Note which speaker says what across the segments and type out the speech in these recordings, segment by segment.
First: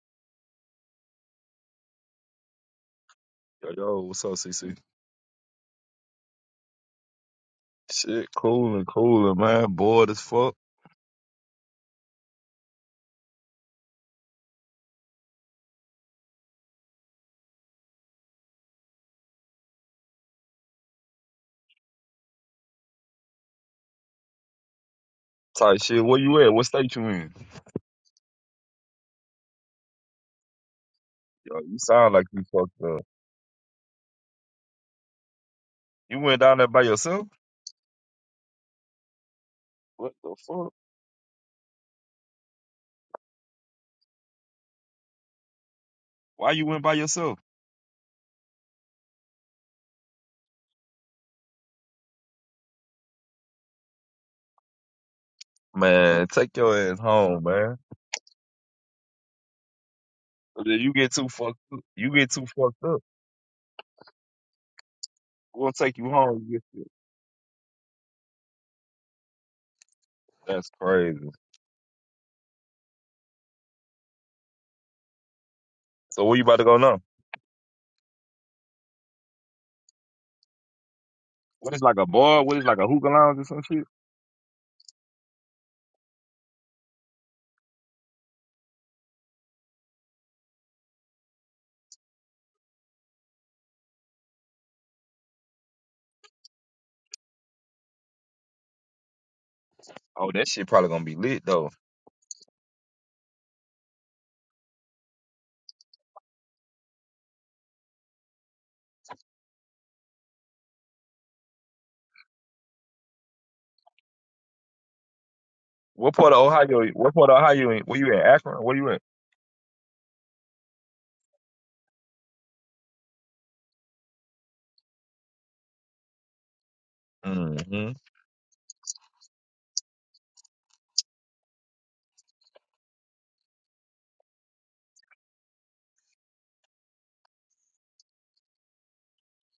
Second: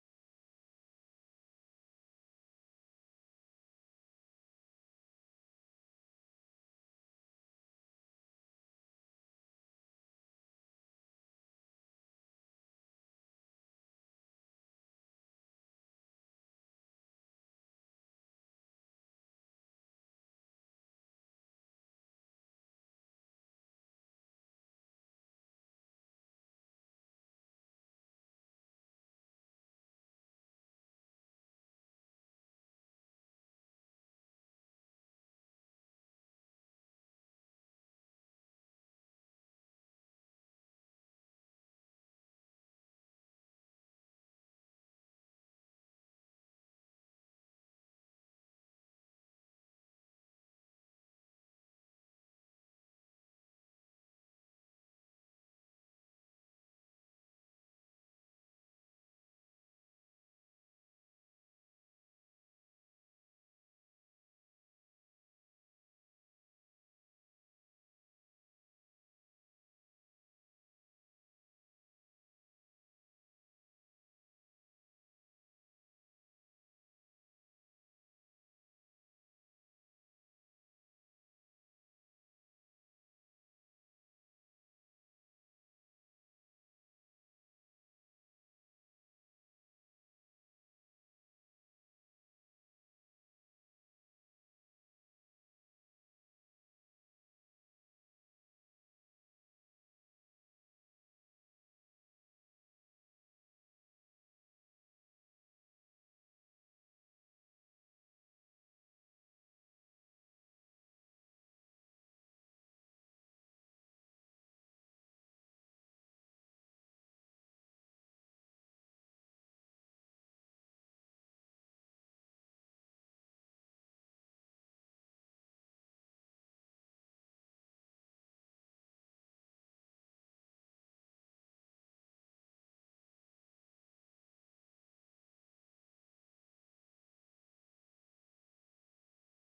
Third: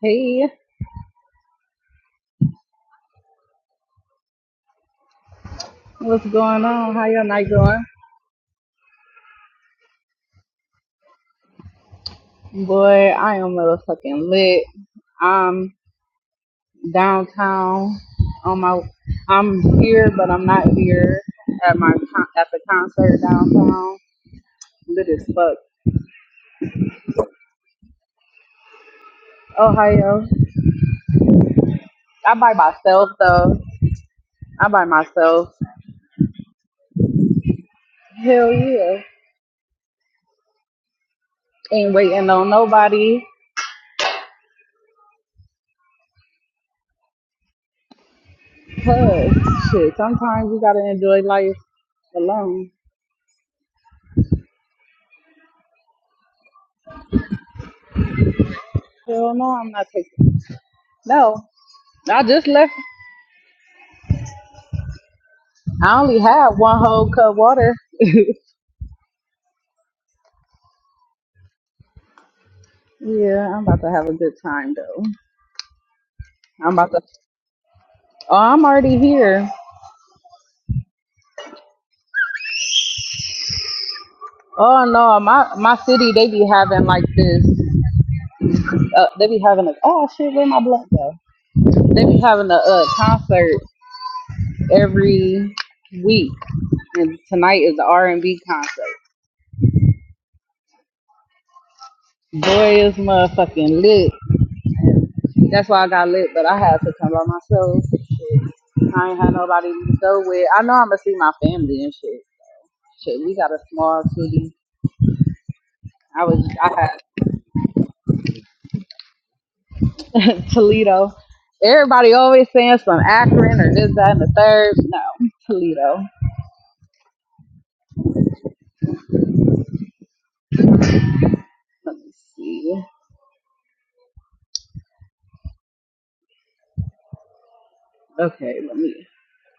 Speaker 1: Hey,
Speaker 2: Yo, yo, what's up, CC?
Speaker 1: what's going on? How your night going?
Speaker 2: Shit, cool and cool and man, bored as fuck.
Speaker 1: Boy, I am motherfucking lit. I'm downtown on my I'm here but I'm not here at my con- at the concert downtown. Lit as fuck.
Speaker 2: Type shit. Where you at? What state you in?
Speaker 1: Ohio.
Speaker 2: Yo, you sound like
Speaker 1: I
Speaker 2: you
Speaker 1: by
Speaker 2: fucked up.
Speaker 1: myself though. I by myself.
Speaker 2: You went down there by yourself?
Speaker 1: Hell yeah.
Speaker 2: What the fuck?
Speaker 1: Ain't waiting on nobody.
Speaker 2: Why you went by yourself?
Speaker 1: Cause shit, sometimes you gotta enjoy life alone.
Speaker 2: Man, take your ass home, man.
Speaker 1: Hell no, I'm not taking
Speaker 2: If You get too
Speaker 1: no.
Speaker 2: fucked up. You
Speaker 1: I
Speaker 2: get too
Speaker 1: just left.
Speaker 2: fucked up. We're gonna take
Speaker 1: I
Speaker 2: you
Speaker 1: only
Speaker 2: home.
Speaker 1: had
Speaker 2: You get
Speaker 1: one
Speaker 2: shit.
Speaker 1: whole cup water.
Speaker 2: That's crazy.
Speaker 1: yeah, I'm about to have a good time though.
Speaker 2: So where you about to
Speaker 1: I'm
Speaker 2: go
Speaker 1: about
Speaker 2: now?
Speaker 1: to. Oh, I'm already here.
Speaker 2: What is like a bar? What is like a hookah lounge or some shit?
Speaker 1: Oh no, my my city they be having like this. Uh, they be having a oh shit, where my blood go? They be having a, uh concert every week, and tonight is the R and B concert.
Speaker 2: Oh, that shit probably gonna be lit though.
Speaker 1: Boy is motherfucking lit. That's why I got lit, but I had to come by myself. Shit. I ain't had nobody to go with. I know I'm gonna see my family and shit. Shit, we got a small city.
Speaker 2: What
Speaker 1: I
Speaker 2: part of
Speaker 1: was,
Speaker 2: Ohio?
Speaker 1: I
Speaker 2: What part of Ohio? you in? Where you at? Akron? Where you at?
Speaker 1: had Toledo. Everybody always saying some Akron or this, that, and the third. No, Toledo.
Speaker 2: hmm
Speaker 1: Let me see. Okay, let me.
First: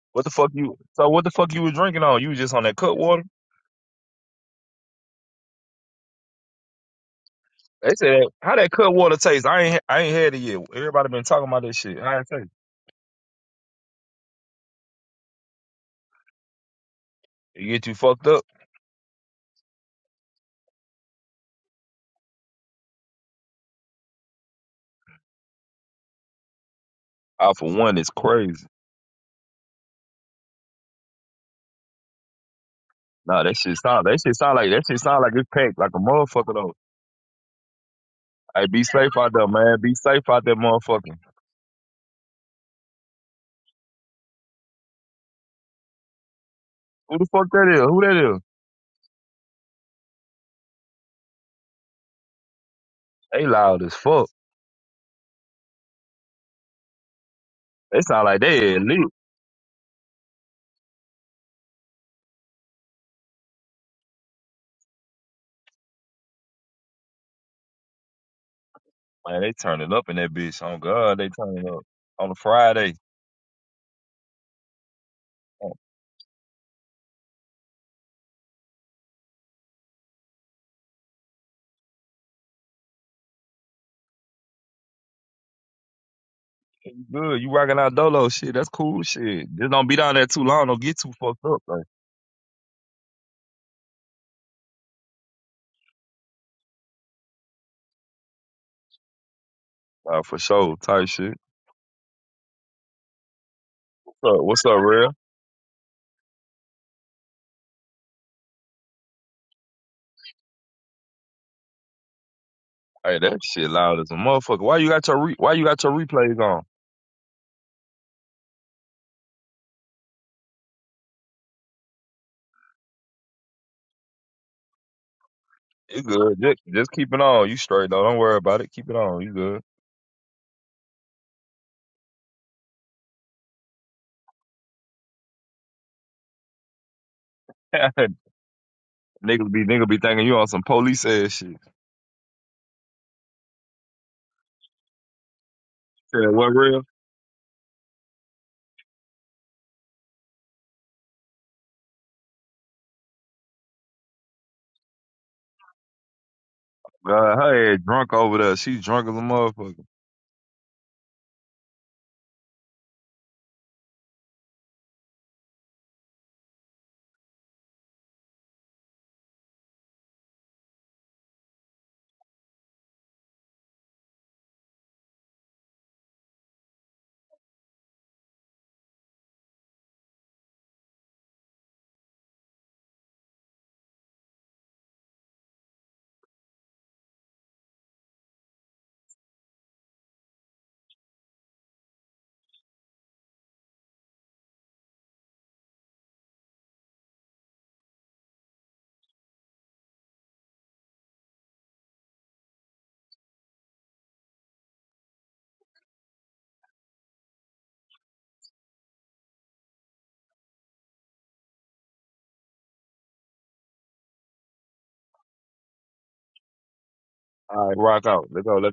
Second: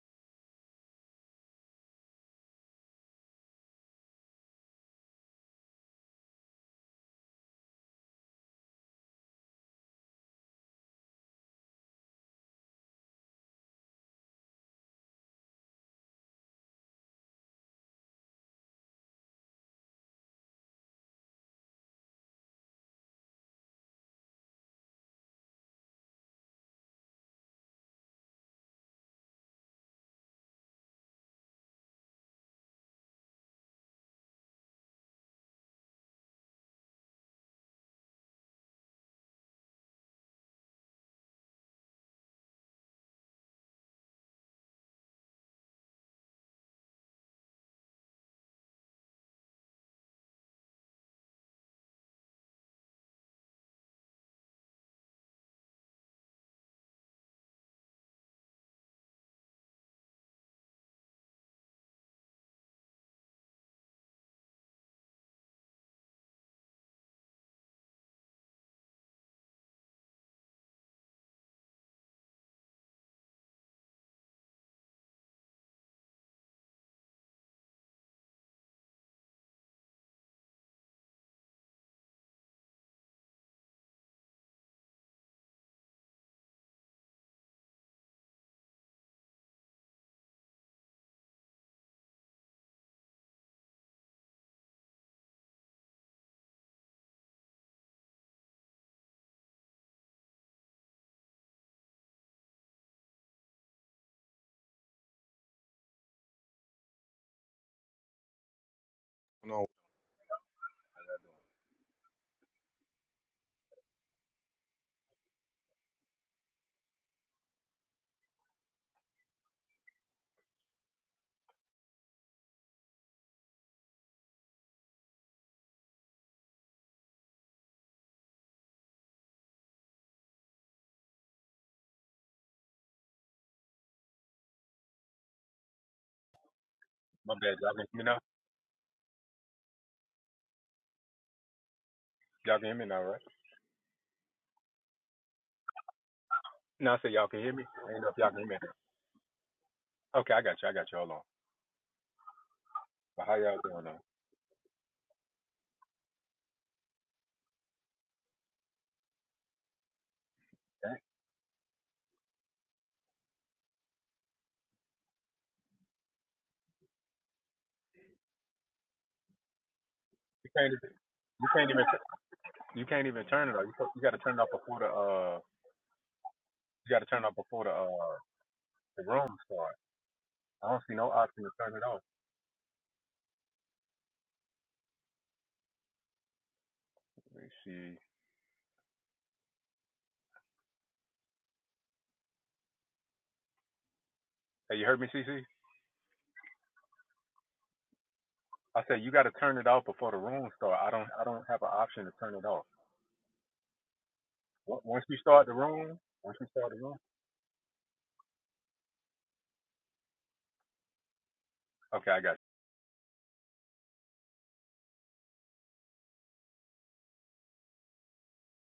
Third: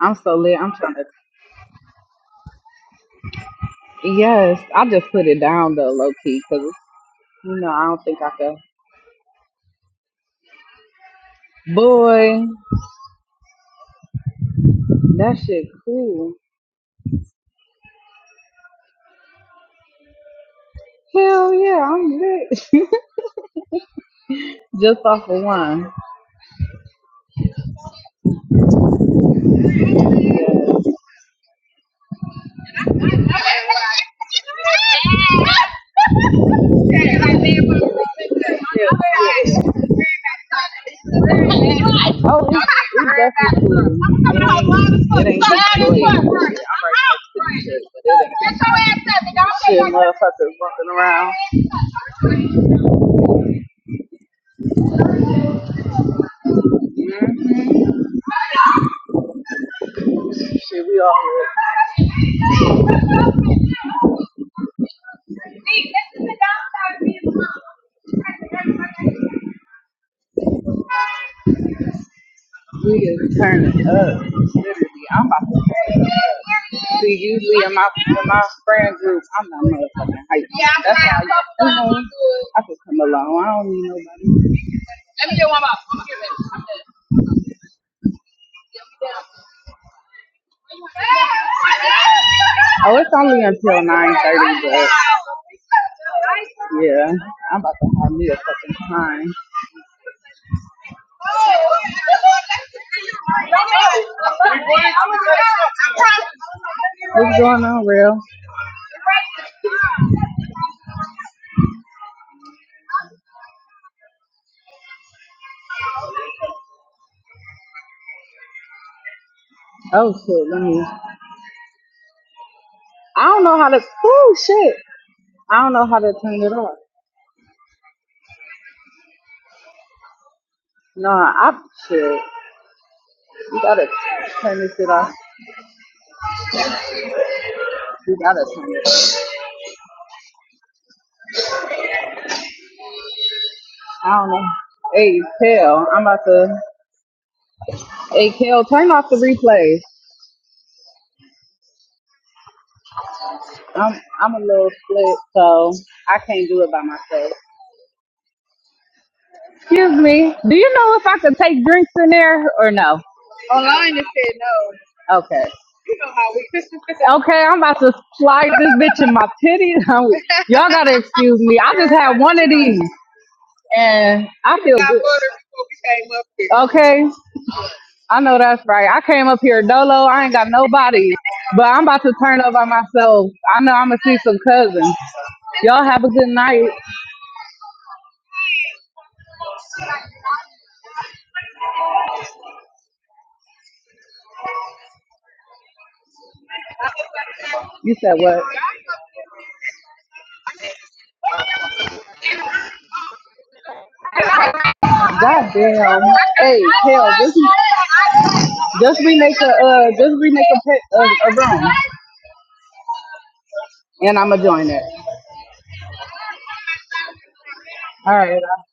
Speaker 1: I'm
Speaker 2: What the
Speaker 1: so
Speaker 2: fuck
Speaker 1: lit. I'm
Speaker 2: you?
Speaker 1: trying to.
Speaker 2: So what the fuck you was drinking on? You was just on that cut water?
Speaker 1: Yes, I just put it down though, low key, because, you know, I
Speaker 2: They
Speaker 1: don't think
Speaker 2: said
Speaker 1: I
Speaker 2: how that
Speaker 1: could.
Speaker 2: cut water taste? I ain't I ain't had it yet. Everybody been talking about this shit. How it
Speaker 1: Boy,
Speaker 2: taste?
Speaker 1: that shit cool.
Speaker 2: It get you fucked up.
Speaker 1: Hell yeah, I'm lit. just off of one.
Speaker 2: I for one, it's crazy. Nah, that shit sound that shit sound like that shit sound like it's packed like a
Speaker 1: Yes.
Speaker 2: motherfucker though.
Speaker 1: Oh, it's, it's definitely cool. It ain't, it ain't cool.
Speaker 2: Hey,
Speaker 1: Get
Speaker 2: be
Speaker 1: your
Speaker 2: safe out there, man. Be safe out there, motherfucker. Who the fuck that is? Who that is?
Speaker 1: ass up, nigga. Shit, motherfuckers walking around.
Speaker 2: They loud as fuck.
Speaker 1: Mhm.
Speaker 2: They sound like they lit.
Speaker 1: Shit, we all
Speaker 2: Man, they turning up in that bitch. On God,
Speaker 1: lit.
Speaker 2: they turning up on a Friday.
Speaker 1: We just turn it up. Literally, I'm about to turn it up. See, usually in my in my friend group, I'm not motherfucking hype. That's how I, you know, I could come along. I don't need nobody. Let me get one more.
Speaker 2: Good, you rocking out dolo shit. That's cool shit. Just don't be down there too long. Don't get too fucked up. Like,
Speaker 1: Oh, it's only until nine thirty, but yeah, I'm about to have me a fucking time.
Speaker 2: nah, for sure, type shit. What's up? What's up, real?
Speaker 1: What's going on, real?
Speaker 3: No,
Speaker 2: Hey, that shit loud as a motherfucker. Why you got your re- Why you got your replays on?
Speaker 1: Oh shit, let me. I don't know how to. Oh shit, I don't know how
Speaker 2: You
Speaker 1: to
Speaker 2: good?
Speaker 1: turn it
Speaker 2: Just,
Speaker 1: off.
Speaker 2: just keep it on. You straight though. Don't worry about it. Keep it on. You good?
Speaker 1: No, I shit. You gotta turn this shit off.
Speaker 3: my bad. Y'all can hear me
Speaker 1: You
Speaker 3: now.
Speaker 1: gotta turn it.
Speaker 2: niggas be niggas be thinking you on some police ass shit.
Speaker 3: Y'all can hear me now, right?
Speaker 1: I don't know. Hey, tell. I'm about
Speaker 2: Said what
Speaker 1: to.
Speaker 2: real?
Speaker 3: No, I said y'all can hear me. I ain't know if y'all
Speaker 1: Hey,
Speaker 3: can hear me.
Speaker 1: Kel, turn off the replays.
Speaker 3: Okay, I got you. I got you. Hold on. But how y'all doing now?
Speaker 1: I'm I'm a little split, so I can't do it by
Speaker 2: Uh,
Speaker 1: myself.
Speaker 2: her ass drunk over there. She's drunk as a motherfucker.
Speaker 1: Excuse me. Do you know if I could take drinks in there or no? Online it said no. Okay. You know how we. okay, I'm about to slide this bitch in my titties.
Speaker 3: You
Speaker 1: Y'all
Speaker 3: can't.
Speaker 1: gotta
Speaker 3: even-
Speaker 1: excuse
Speaker 3: You
Speaker 1: me.
Speaker 3: can't
Speaker 1: I
Speaker 3: even.
Speaker 1: just had one of these,
Speaker 3: You can't even turn it off. You, you got to
Speaker 1: and
Speaker 3: turn it off
Speaker 1: I feel
Speaker 3: before the.
Speaker 1: good.
Speaker 3: Uh, you got
Speaker 1: Okay.
Speaker 3: to turn it off before the. Uh,
Speaker 1: I know that's right. I
Speaker 3: the
Speaker 1: came
Speaker 3: room
Speaker 1: up here
Speaker 3: start.
Speaker 1: dolo. I ain't got
Speaker 3: I don't see no
Speaker 1: nobody,
Speaker 3: option to
Speaker 1: but
Speaker 3: turn it
Speaker 1: I'm
Speaker 3: off.
Speaker 1: about to turn up by myself. I know I'm gonna see some cousins. Y'all have a good night.
Speaker 3: Let me see. Hey, you heard me, CC?
Speaker 1: You said what?
Speaker 3: I said you got to turn it off before the room start. I don't. I don't have an option to turn it off. Once you start
Speaker 1: God
Speaker 3: the room,
Speaker 1: damn.
Speaker 3: once you
Speaker 1: Hey,
Speaker 3: start the room.
Speaker 1: hell, just just remake a uh, just remake a, pa- a, a room,
Speaker 3: Okay, I got you.
Speaker 1: and I'ma join it.
Speaker 2: All right, rock
Speaker 1: All
Speaker 2: out.
Speaker 1: right.
Speaker 2: Let's go. Let's.